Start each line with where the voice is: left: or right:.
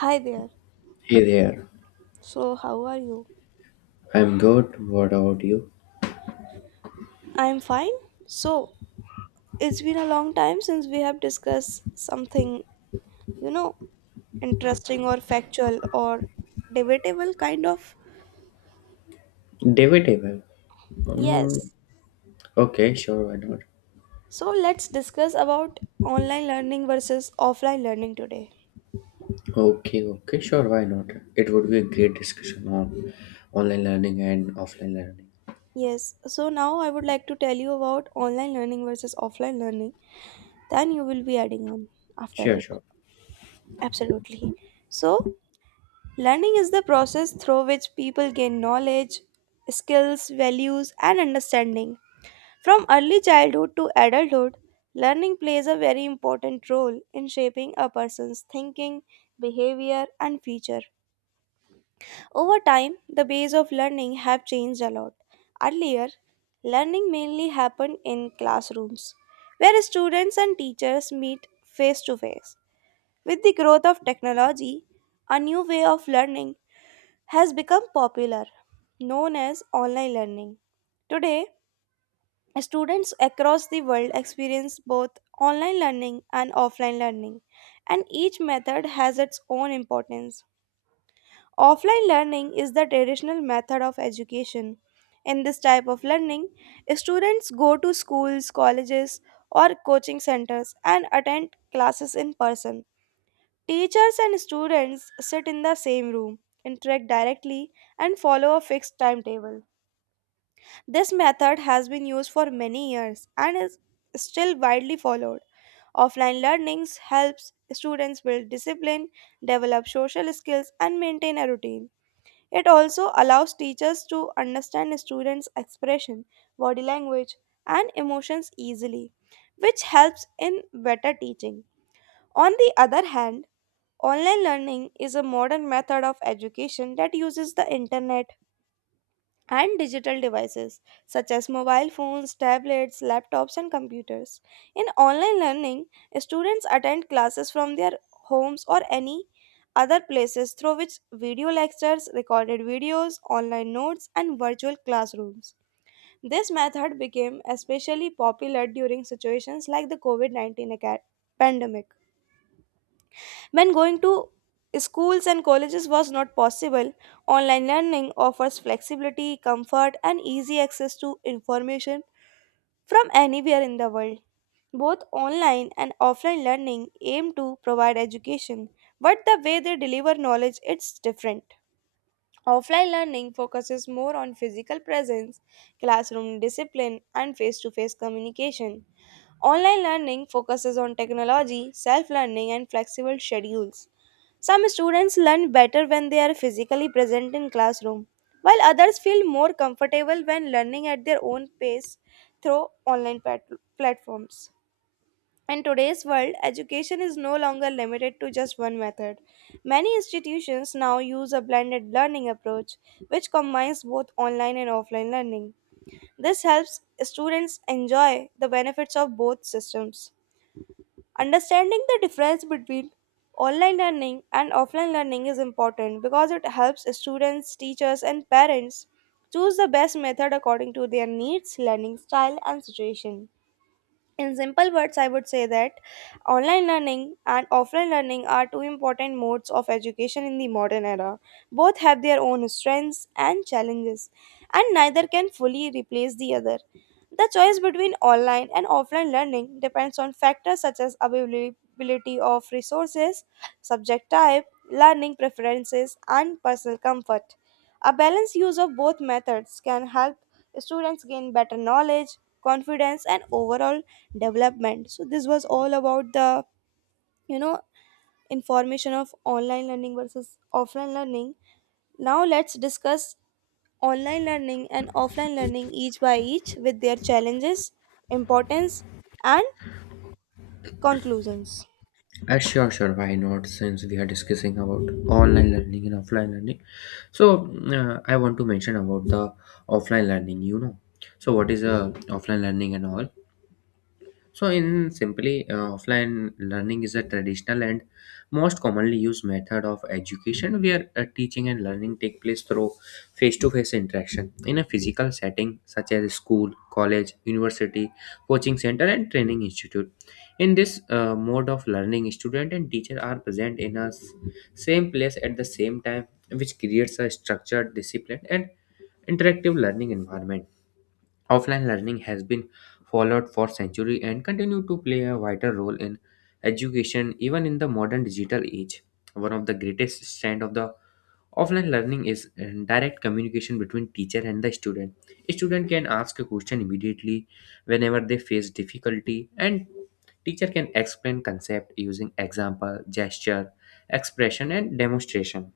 right: Hi there.
left: Hey there.
right: So, how are you?
left: I'm good. What about you?
right: I'm fine. So, it's been a long time since we have discussed something, you know, interesting or factual or debatable kind of.
left: Debatable. Mm,
right: Yes.
left: okay, sure, why not?
right: So, let's discuss about online learning versus offline learning today.
left: Okay, okay, sure, why not? It would be a great discussion on online learning and offline learning.
right: Yes. So, now I would like to tell you about online learning versus offline learning. Then you will be adding on after
left: Sure,
right: it.
left: sure.
right: Absolutely. So, learning is the process through which people gain knowledge, skills, values, and understanding. From early childhood to adulthood, learning plays a very important role in shaping a person's thinking, behavior, and future. Over time, the ways of learning have changed a lot. Earlier, learning mainly happened in classrooms, where students and teachers meet face to face. With the growth of technology, a new way of learning has become popular, known as online learning. Today, students across the world experience both online learning and offline learning, and each method has its own importance. Offline learning is the traditional method of education. In this type of learning, students go to schools, colleges, or coaching centers and attend classes in person. Teachers and students sit in the same room, interact directly, and follow a fixed timetable. This method has been used for many years and is still widely followed. Offline learnings helps students build discipline, develop social skills and maintain a routine. It also allows teachers to understand students' expression, body language and emotions easily, which helps in better teaching. On the other hand, online learning is a modern method of education that uses the internet and digital devices such as mobile phones, tablets, laptops, and computers. In online learning, students attend classes from their homes or any other places through which video lectures, recorded videos, online notes, and virtual classrooms. This method became especially popular during situations like the COVID 19 pandemic when going to schools and colleges was not possible, online learning offers flexibility, comfort, and easy access to information from anywhere in the world. Both online and offline learning aim to provide education, but the way they deliver knowledge is different. Offline learning focuses more on physical presence, classroom discipline, and face to face communication. Online learning focuses on technology, self learning, and flexible schedules. Some students learn better when they are physically present in classroom, while others feel more comfortable when learning at their own pace through online platforms. In today's world, education is no longer limited to just one method. Many institutions now use a blended learning approach, which combines both online and offline learning. This helps students enjoy the benefits of both systems. Understanding the difference between online learning and offline learning is important because it helps students, teachers, and parents choose the best method according to their needs, learning style, and situation. In simple words, I would say that online learning and offline learning are two important modes of education in the modern era. Both have their own strengths and challenges, and neither can fully replace the other. The choice between online and offline learning depends on factors such as availability of resources, subject type, learning preferences, and personal comfort. A balanced use of both methods can help students gain better knowledge, confidence, and overall development. So this was all about the you know information of online learning versus offline learning. Now let's discuss online learning and offline learning each by each with their challenges, importance, and conclusions.
left: Sure, sure, why not? Since we are discussing about online learning and offline learning. So, I want to mention about the offline learning. So, what is offline learning and all? So, in simply, offline learning is a traditional and most commonly used method of education where teaching and learning take place through face to face interaction in a physical setting such as school, college, university, coaching center, and training institute. In this mode of learning, student and teacher are present in same place at the same time, which creates a structured, disciplined, and interactive learning environment. Offline learning has been followed for centuries and continue to play a vital role in education even in the modern digital age. One of the greatest strengths of the offline learning is direct communication between teacher and the student. A student can ask a question immediately whenever they face difficulty and teacher can explain concept using example, gesture, expression and demonstration.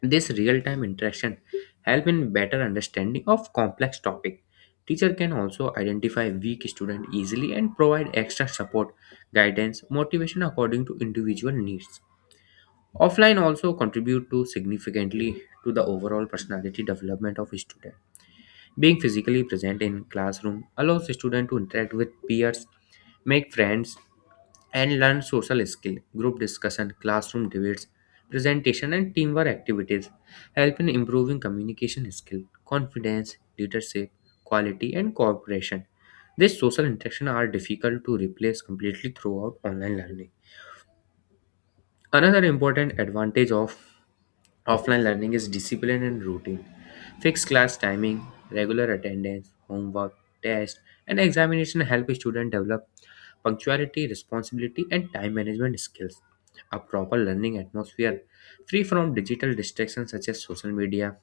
left: This real-time interaction help in better understanding of complex topic. Teacher can also identify weak student easily and provide extra support, guidance, motivation according to individual needs. Offline also contribute to significantly to the overall personality development of student. Being physically present in classroom allows student to interact with peers, make friends, and learn social skill, group discussion, classroom debates, presentation and teamwork activities, help in improving communication skill, confidence, leadership, quality and cooperation. These social interactions are difficult to replace completely throughout online learning. Another important advantage of offline learning is discipline and routine. Fixed class timing, regular attendance, homework, test, and examination help students develop punctuality, responsibility, and time management skills. A proper learning atmosphere free from digital distractions such as social media,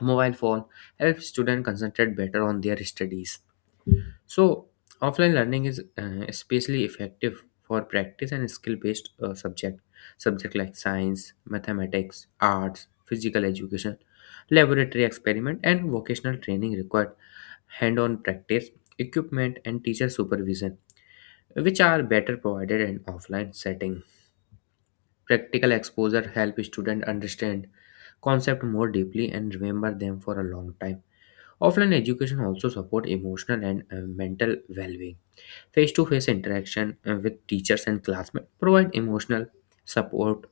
left: mobile phone helps students concentrate better on their studies. So, offline learning is especially effective for practice and skill-based subject like science, mathematics, arts, physical education, laboratory experiment, and vocational training required hand-on practice, equipment, and teacher supervision, which are better provided in offline setting. Practical exposure help student understand concept more deeply and remember them for a long time. Offline education also support emotional and mental well-being. Face-to-face interaction with teachers and classmates provide emotional support,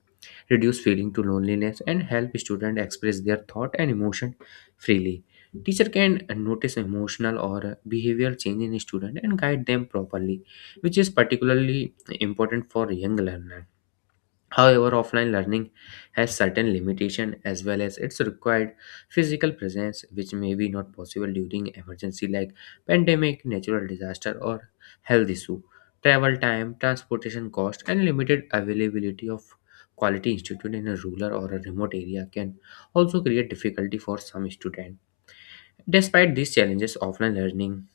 left: reduce feeling to loneliness, and help students express their thought and emotion freely. Teacher can notice emotional or behavioral change in student and guide them properly, which is particularly important for young learners. However, offline learning has certain limitations as well as its required physical presence, which may be not possible during emergency like pandemic, natural disaster, or health issue. Travel time, transportation cost, and limited availability of quality institute in a rural or a remote area can also create difficulty for some students. Despite these challenges, offline learning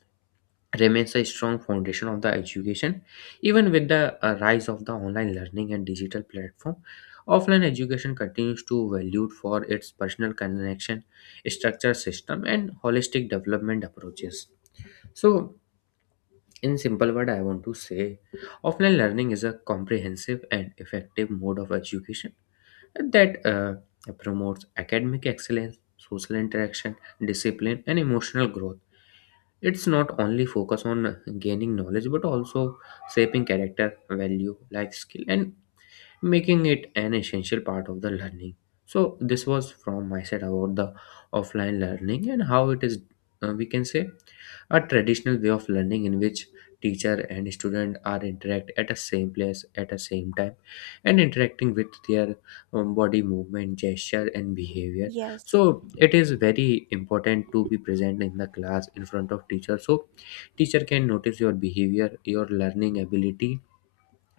left: remains a strong foundation of the education even with the rise of the online learning and digital platform. Offline education continues to valued for its personal connection, structure system and holistic development approaches. So in simple word I want to say offline learning is a comprehensive and effective mode of education that promotes academic excellence, social interaction, discipline and emotional growth. It's not only focus on gaining knowledge but also shaping character, value, life skill and making it an essential part of the learning. So this was from my side about the offline learning and how it is, we can say, a traditional way of learning in which teacher and student are interact at a same place at a same time and interacting with their body movement, gesture and behavior.
right: Yes,
left: So it is very important to be present in the class in front of teacher so teacher can notice your behavior, your learning ability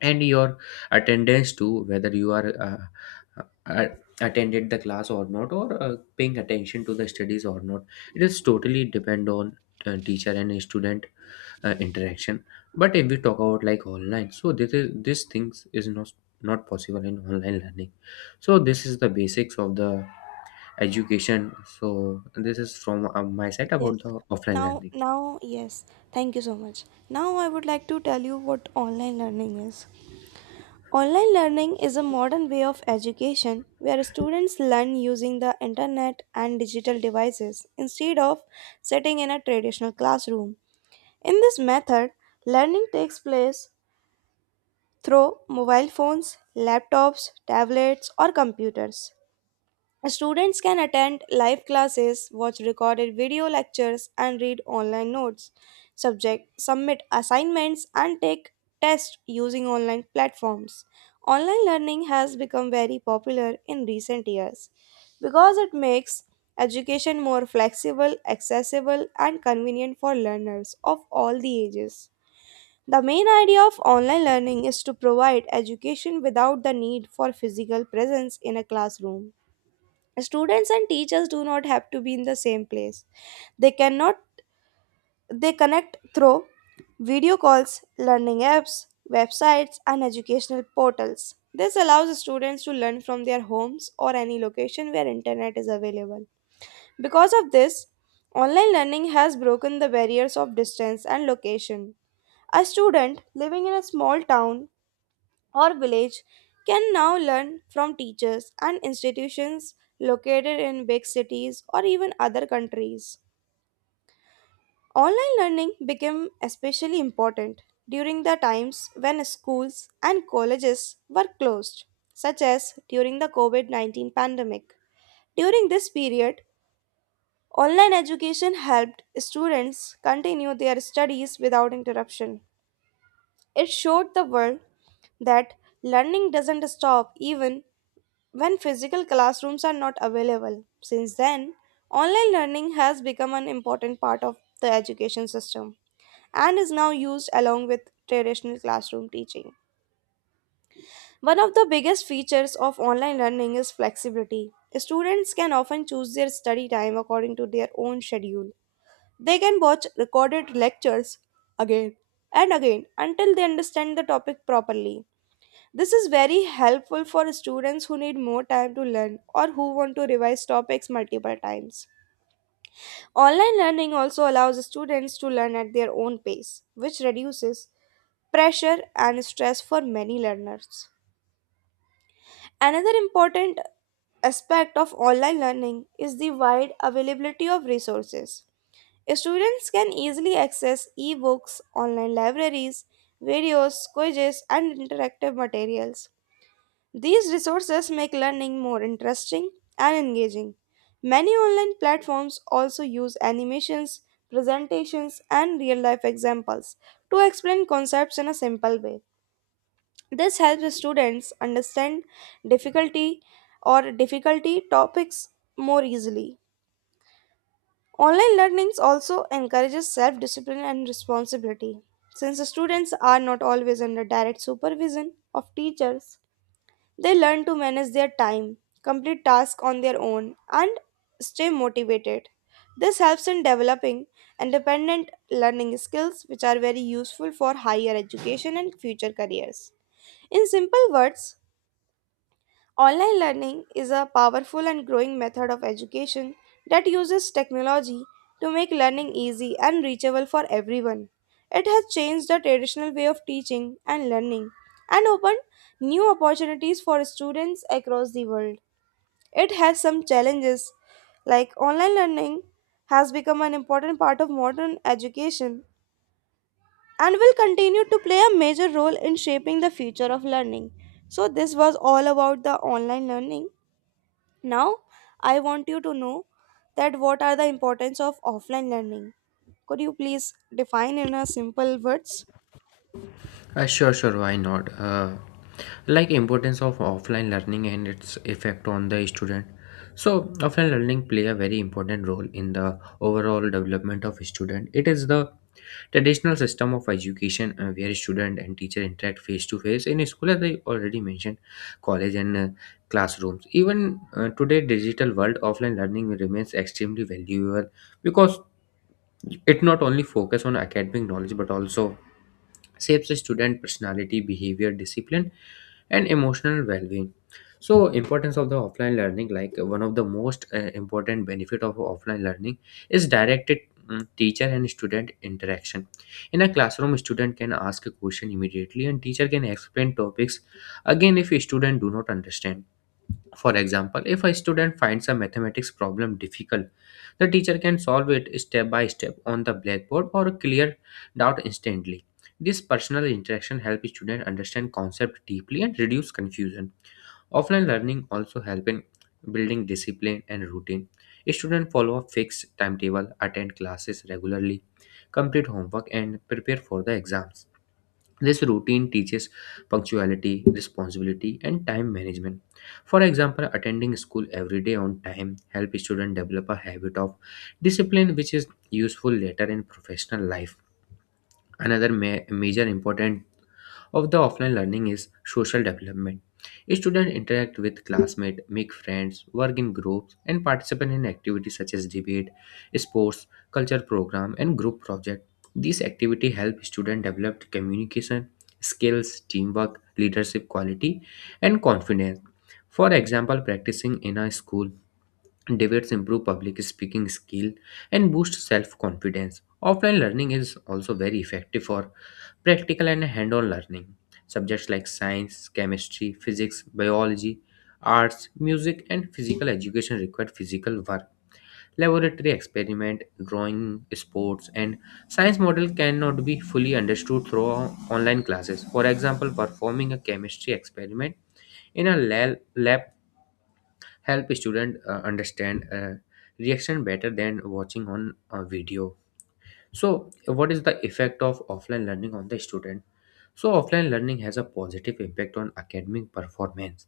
left: and your attendance too, whether you are attended the class or not, or paying attention to the studies or not. It is totally depend on teacher and student interaction. But if we talk about like online, so this things is not possible in online learning. So this is the basics of the education. So this is from my side
right: yes.
left: about the offline
right: now
left: learning.
right: now yes, thank you so much. Now I would like to tell you what online learning is. Online learning is a modern way of education where students learn using the internet and digital devices instead of sitting in a traditional classroom. In this method, learning takes place through mobile phones, laptops, tablets, or computers. Students can attend live classes, watch recorded video lectures, and read online notes, subject, submit assignments, and take tests using online platforms. Online learning has become very popular in recent years because it makes education more flexible, accessible, and convenient for learners of all the ages. The main idea of online learning is to provide education without the need for physical presence in a classroom. Students and teachers do not have to be in the same place. They cannot They connect through video calls, learning apps, websites and educational portals. This allows students to learn from their homes or any location where internet is available. Because of this, online learning has broken the barriers of distance and location. A student living in a small town or village can now learn from teachers and institutions located in big cities or even other countries. Online learning became especially important during the times when schools and colleges were closed, such as during the COVID 19 pandemic. During this period, online education helped students continue their studies without interruption. It showed the world that learning doesn't stop even when physical classrooms are not available. Since then, online learning has become an important part of the education system and is now used along with traditional classroom teaching. One of the biggest features of online learning is flexibility. Students can often choose their study time according to their own schedule. They can watch recorded lectures again and again until they understand the topic properly. This is very helpful for students who need more time to learn or who want to revise topics multiple times. Online learning also allows students to learn at their own pace, which reduces pressure and stress for many learners. Another important aspect of online learning is the wide availability of resources. Students can easily access ebooks, online libraries, videos, quizzes, and interactive materials. These resources make learning more interesting and engaging. Many online platforms also use animations, presentations, and real life examples to explain concepts in a simple way. This helps students understand difficulty difficulty topics more easily. Online learning also encourages self discipline and responsibility. Since the students are not always under direct supervision of teachers, they learn to manage their time, complete tasks on their own, and stay motivated. This helps in developing independent learning skills, which are very useful for higher education and future careers. In simple words, online learning is a powerful and growing method of education that uses technology to make learning easy and reachable for everyone. It has changed the traditional way of teaching and learning and opened new opportunities for students across the world. It has some challenges, like online learning has become an important part of modern education and will continue to play a major role in shaping the future of learning. So, this was all about the online learning. Now, I want you to know that what are the importance of offline learning. Could you please define in a simple words?
left: Sure, sure, why not? Like importance of offline learning and its effect on the student. So offline learning play a very important role in the overall development of student. It is the traditional system of education where student and teacher interact face to face in school, as I already mentioned, college and classrooms. Even today digital world, offline learning remains extremely valuable because it not only focus on academic knowledge but also shapes the student personality, behavior, discipline and emotional well-being. So importance of the offline learning, like one of the most important benefit of offline learning is directed teacher and student interaction. In a classroom student can ask a question immediately and teacher can explain topics again if a student do not understand. For example, if a student finds a mathematics problem difficult, the teacher can solve it step by step on the blackboard or clear doubt instantly. This personal interaction helps students understand concepts deeply and reduce confusion. Offline learning also helps in building discipline and routine. Students follow a fixed timetable, attend classes regularly, complete homework, and prepare for the exams. This routine teaches punctuality, responsibility, and time management. For example, attending school every day on time helps students develop a habit of discipline which is useful later in professional life. Another major important of the offline learning is social development. Students interact with classmates, make friends, work in groups, and participate in activities such as debate, sports, culture program, and group project. These activities help students develop communication skills, teamwork, leadership quality, and confidence. For example, practicing in a school debates improve public speaking skill and boost self-confidence. Offline learning is also very effective for practical and hand on learning. Subjects like science, chemistry, physics, biology, arts, music, and physical education required physical work. Laboratory experiment, drawing, sports, and science model cannot be fully understood through online classes. For example, performing a chemistry experiment in lab help student understand reaction better than watching on a video. So, what is the effect of offline learning on the student? So, offline learning has a positive impact on academic performance.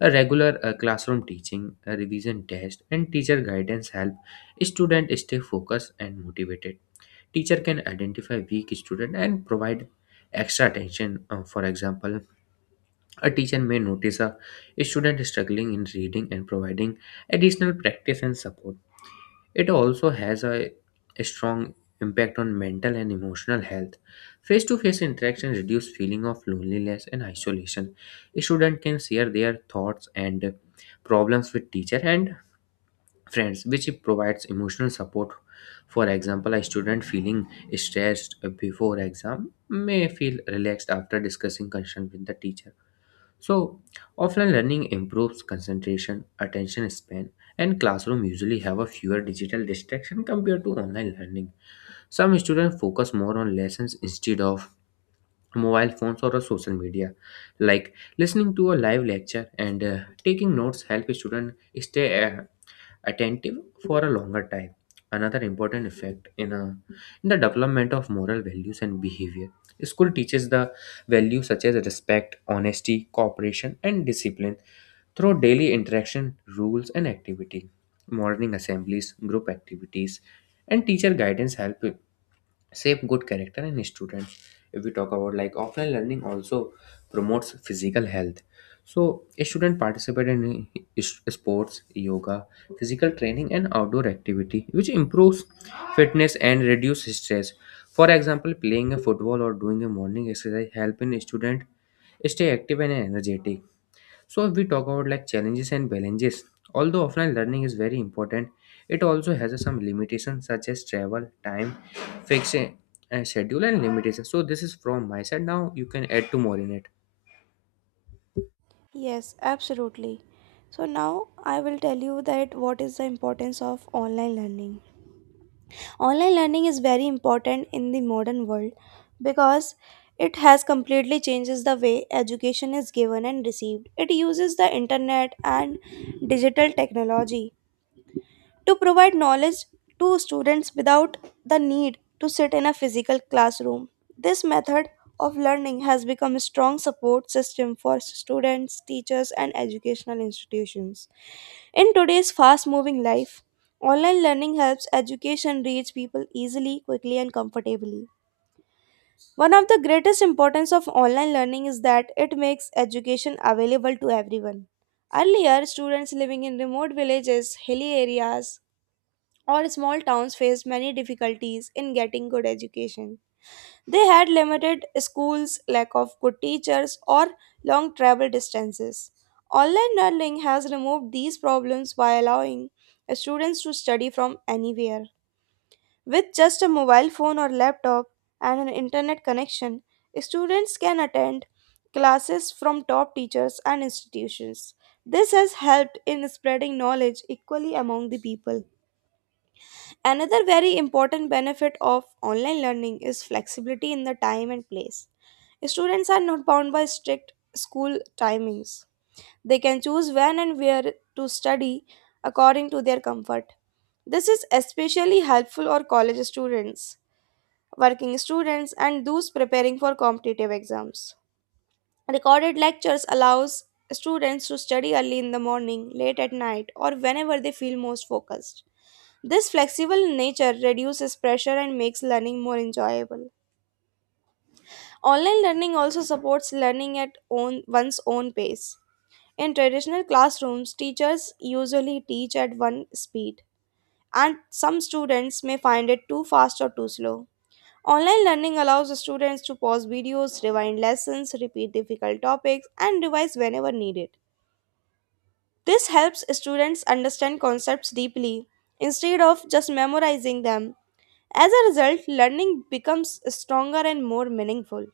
left: A regular classroom teaching, a revision test, and teacher guidance help students stay focused and motivated. Teacher can identify weak student and provide extra attention. For example, a teacher may notice a student struggling in reading and providing additional practice and support. It also has a strong impact on mental and emotional health. Face to face interaction reduce feeling of loneliness and isolation. Student can share their thoughts and problems with teacher and friends, which provides emotional support. For example, a student feeling stressed before exam may feel relaxed after discussing concern with the teacher. So, offline learning improves concentration, attention span, and classroom usually have a fewer digital distraction compared to online learning. Some students focus more on lessons instead of mobile phones or a social media. Like listening to a live lecture and taking notes help students stay attentive for a longer time. Another important effect in the development of moral values and behavior. School teaches the values such as respect, honesty, cooperation, and discipline through daily interaction, rules, and activity. Morning assemblies, group activities, and teacher guidance help shape good character in students. If we talk about like offline learning also promotes physical health, so a student participate in sports, yoga, physical training and outdoor activity which improves fitness and reduce stress. For example, playing a football or doing a morning exercise help in student stay active and energetic. So if we talk about like challenges, although offline learning is very important, it also has some limitations such as travel, time, fixed schedule and limitations. So this is from my side. Now you can add two more in it.
right: Yes, absolutely. So now I will tell you that what is the importance of online learning. Online learning is very important in the modern world because it has completely changes the way education is given and received. It uses the internet and digital technology to provide knowledge to students without the need to sit in a physical classroom. This method of learning has become a strong support system for students, teachers, and educational institutions. In today's fast moving life, online learning helps education reach people easily, quickly, and comfortably. One of the greatest importance of online learning is that it makes education available to everyone. Earlier, students living in remote villages, hilly areas, or small towns faced many difficulties in getting good education. They had limited schools, lack of good teachers, or long travel distances. Online learning has removed these problems by allowing students to study from anywhere. With just a mobile phone or laptop and an internet connection, students can attend classes from top teachers and institutions. This has helped in spreading knowledge equally among the people. Another very important benefit of online learning is flexibility in the time and place. Students are not bound by strict school timings. They can choose when and where to study according to their comfort. This is especially helpful for college students, working students, and those preparing for competitive exams. Recorded lectures allows students to study early in the morning, late at night, or whenever they feel most focused. This flexible nature reduces pressure and makes learning more enjoyable. Online learning also supports learning at one's own pace. In traditional classrooms, teachers usually teach at one speed, and some students may find it too fast or too slow. Online learning allows the students to pause videos, rewind lessons, repeat difficult topics, and revise whenever needed. This helps students understand concepts deeply instead of just memorizing them. As a result, learning becomes stronger and more meaningful.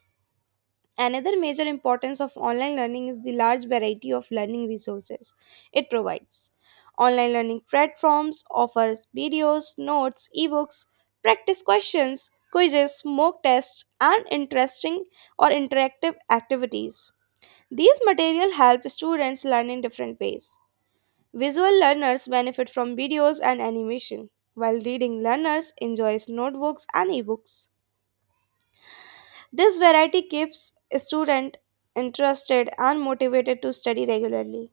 right: Another major importance of online learning is the large variety of learning resources it provides. Online learning platforms offers videos, notes, ebooks, practice questions, quizzes, mock tests, and interesting or interactive activities. These material help students learn in different ways. Visual learners benefit from videos and animation, while reading learners enjoys notebooks and ebooks. This variety keeps students interested and motivated to study regularly.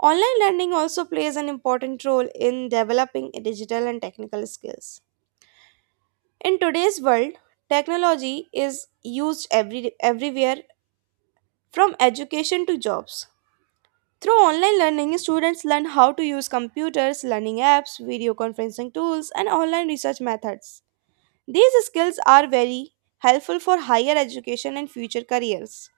right: Online learning also plays an important role in developing digital and technical skills. In today's world, technology is used everywhere from education to jobs. Through online learning, students learn how to use computers, learning apps, video conferencing tools, and online research methods. These skills are very helpful for higher education and future careers.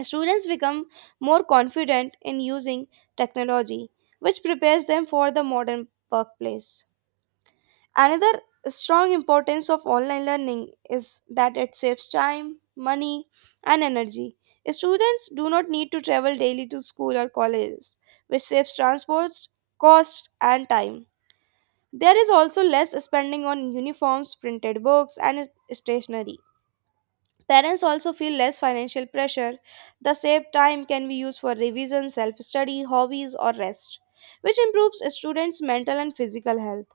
right: Students become more confident in using technology, which prepares them for the modern workplace. Another strong importance of online learning is that it saves time, money, and energy. Students do not need to travel daily to school or colleges, which saves transport, cost, and time. There is also less spending on uniforms, printed books, and stationery. Parents also feel less financial pressure. The saved time can be used for revision, self study, hobbies, or rest, which improves students' mental and physical health.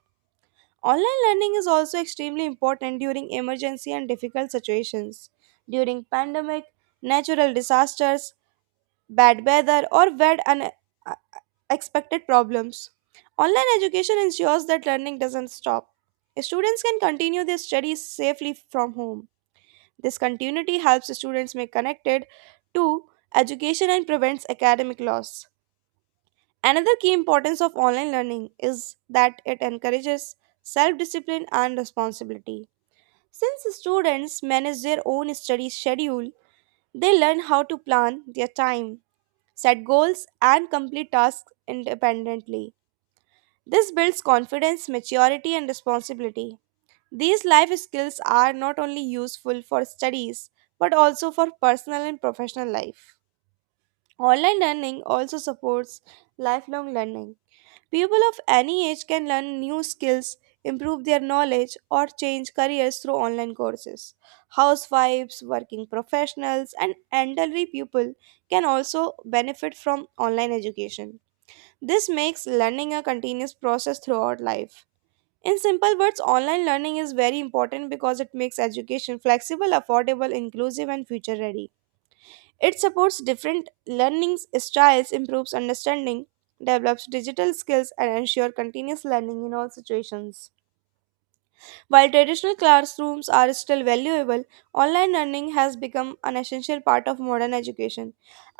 right: Online learning is also extremely important during emergency and difficult situations. During pandemic, natural disasters, bad weather, or bad unexpected problems, online education ensures that learning doesn't stop. Students can continue their studies safely from home. This continuity helps students make connected to education and prevents academic loss. Another key importance of online learning is that it encourages self discipline and responsibility. Since students manage their own study schedule, they learn how to plan their time, set goals, and complete tasks independently. This builds confidence, maturity, and responsibility. These life skills are not only useful for studies but also for personal and professional life. Online learning also supports lifelong learning. People of any age can learn new skills, improve their knowledge, or change careers through online courses. Housewives, working professionals, and elderly people can also benefit from online education. This makes learning a continuous process throughout life. In simple words, online learning is very important because it makes education flexible, affordable, inclusive, and future ready. It supports different learning styles, improves understanding, develops digital skills, and ensures continuous learning in all situations. While traditional classrooms are still valuable, online learning has become an essential part of modern education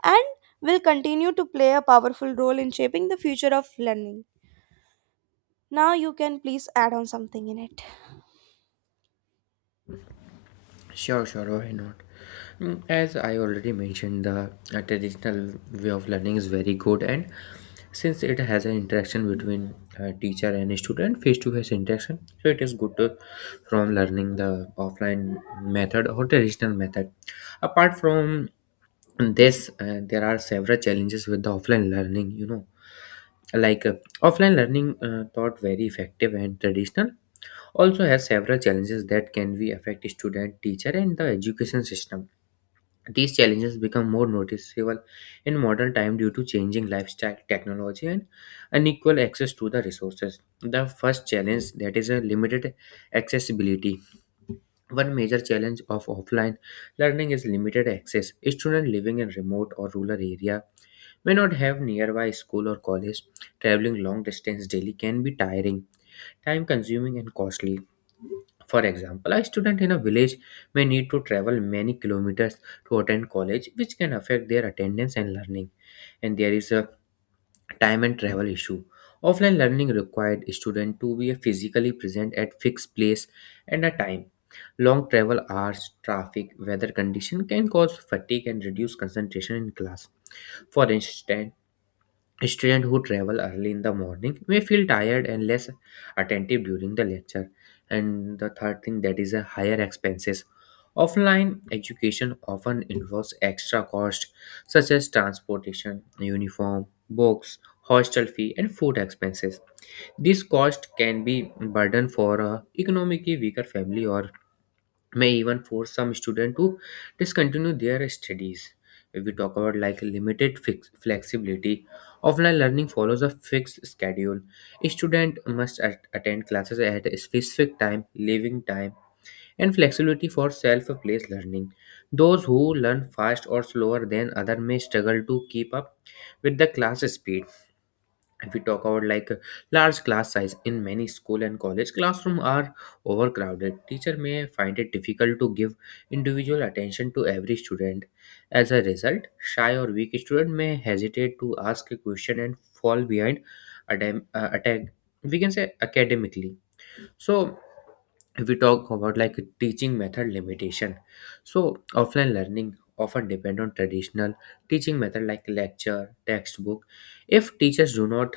right: and will continue to play a powerful role in shaping the future of learning. Now, you can please add on something in it.
left: Sure, sure, why not? Mm, as I already mentioned, the traditional way of learning is very good and since it has an interaction between teacher and student, face to face interaction, so it is good to, from learning the offline method or traditional method, apart from this there are several challenges with the offline learning, you know, like offline learning, thought very effective and traditional, also has several challenges that can be affect student, teacher and the education system. These challenges become more noticeable in modern time due to changing lifestyle, technology, and unequal access to the resources. The first challenge that is a limited accessibility. One major challenge of offline learning is limited access. Students living in remote or rural area may not have nearby school or college. Traveling long distance daily can be tiring, time consuming and costly. For example, a student in a village may need to travel many kilometers to attend college, which can affect their attendance and learning. And there is a time and travel issue. Offline learning required student to be physically present at fixed place and a time. Long travel hours, traffic, weather condition can cause fatigue and reduce concentration in class. For instance, students who travel early in the morning may feel tired and less attentive during the lecture. And the third thing that is a higher expenses. Offline education often involves extra cost such as transportation, uniform, books, hostel fee, and food expenses. This cost can be burden for a economically weaker family or may even force some student to discontinue their studies. If we talk about like flexibility, offline learning follows a fixed schedule. A student must attend classes at a specific time, leaving time, and flexibility for self-paced learning. Those who learn fast or slower than others may struggle to keep up with the class speed. If we talk about like large class size, in many school and college classroom are overcrowded, teacher may find it difficult to give individual attention to every student. As a result, shy or weak student may hesitate to ask a question and fall behind attack, we can say, academically. So if we talk about like teaching method limitation, so offline learning often depend on traditional teaching method like lecture, textbook. If teachers do not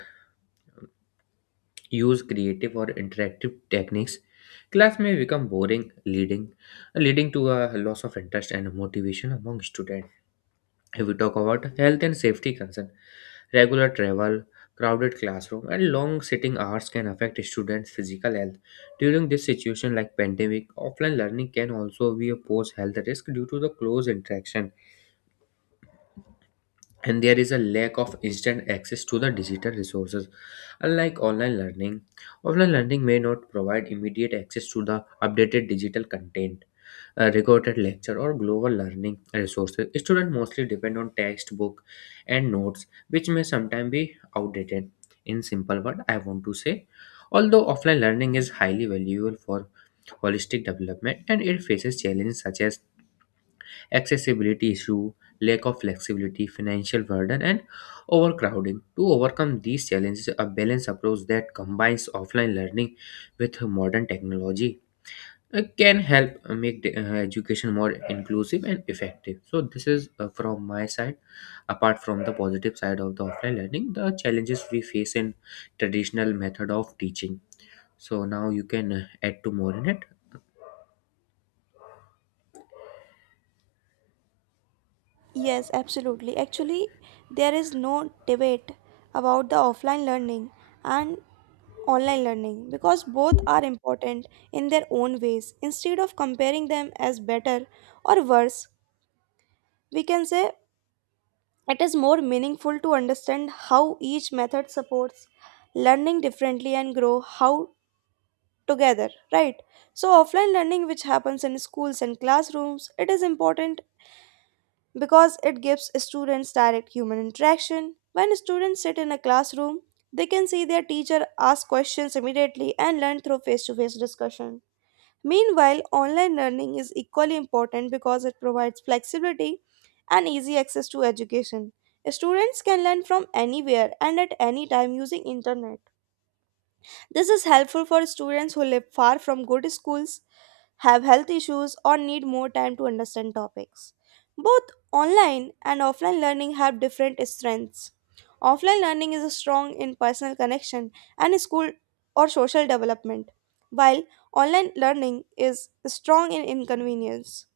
left: use creative or interactive techniques, class may become boring, leading to a loss of interest and motivation among students. If we talk about health and safety concern, regular travel, crowded classroom, and long sitting hours can affect students' physical health. During this situation, like pandemic, offline learning can also be a pose health risk due to the close interaction. And there is a lack of instant access to the digital resources. Unlike online learning, offline learning may not provide immediate access to the updated digital content, a recorded lecture or global learning resources. Students mostly depend on textbook and notes which may sometimes be outdated. In simple word I want to say, although offline learning is highly valuable for holistic development, and it faces challenges such as accessibility issue, lack of flexibility, financial burden, and overcrowding. To overcome these challenges, a balanced approach that combines offline learning with modern technology can help make the, education more inclusive and effective. So, this is from my side. Apart from the positive side of the offline learning, the challenges we face in traditional method of teaching. So now you can add to more in it.
right: Yes, absolutely. Actually, there is no debate about the offline learning and online learning because both are important in their own ways. Instead of comparing them as better or worse, we can say it is more meaningful to understand how each method supports learning differently and grow how together, right? So offline learning which happens in schools and classrooms, it is important because it gives students direct human interaction. When students sit in a classroom, they can see their teacher ask questions immediately and learn through face to face discussion. Meanwhile, online learning is equally important because it provides flexibility and easy access to education. Students can learn from anywhere and at any time using internet. This is helpful for students who live far from good schools, have health issues, or need more time to understand topics. Both online and offline learning have different strengths. Offline learning is strong in personal connection and school or social development, while online learning is strong in inconvenience,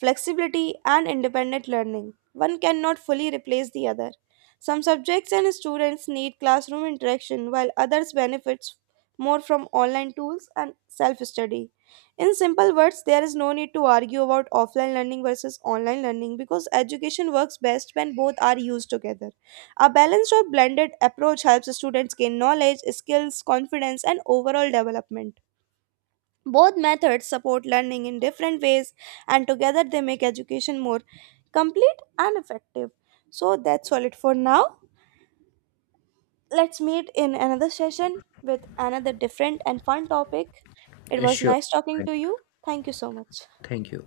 right: flexibility, and independent learning. One cannot fully replace the other. Some subjects and students need classroom interaction, while others benefit more from online tools and self study. In simple words, there is no need to argue about offline learning versus online learning because education works best when both are used together. A balanced or blended approach helps students gain knowledge, skills, confidence, and overall development. Both methods support learning in different ways, and together they make education more complete and effective. So that's all it for now. Let's meet in another session with another different and fun topic. It
left: Uh,
right: was
left: Sure.
right: nice talking to you. Thank you so much.
left: Thank you.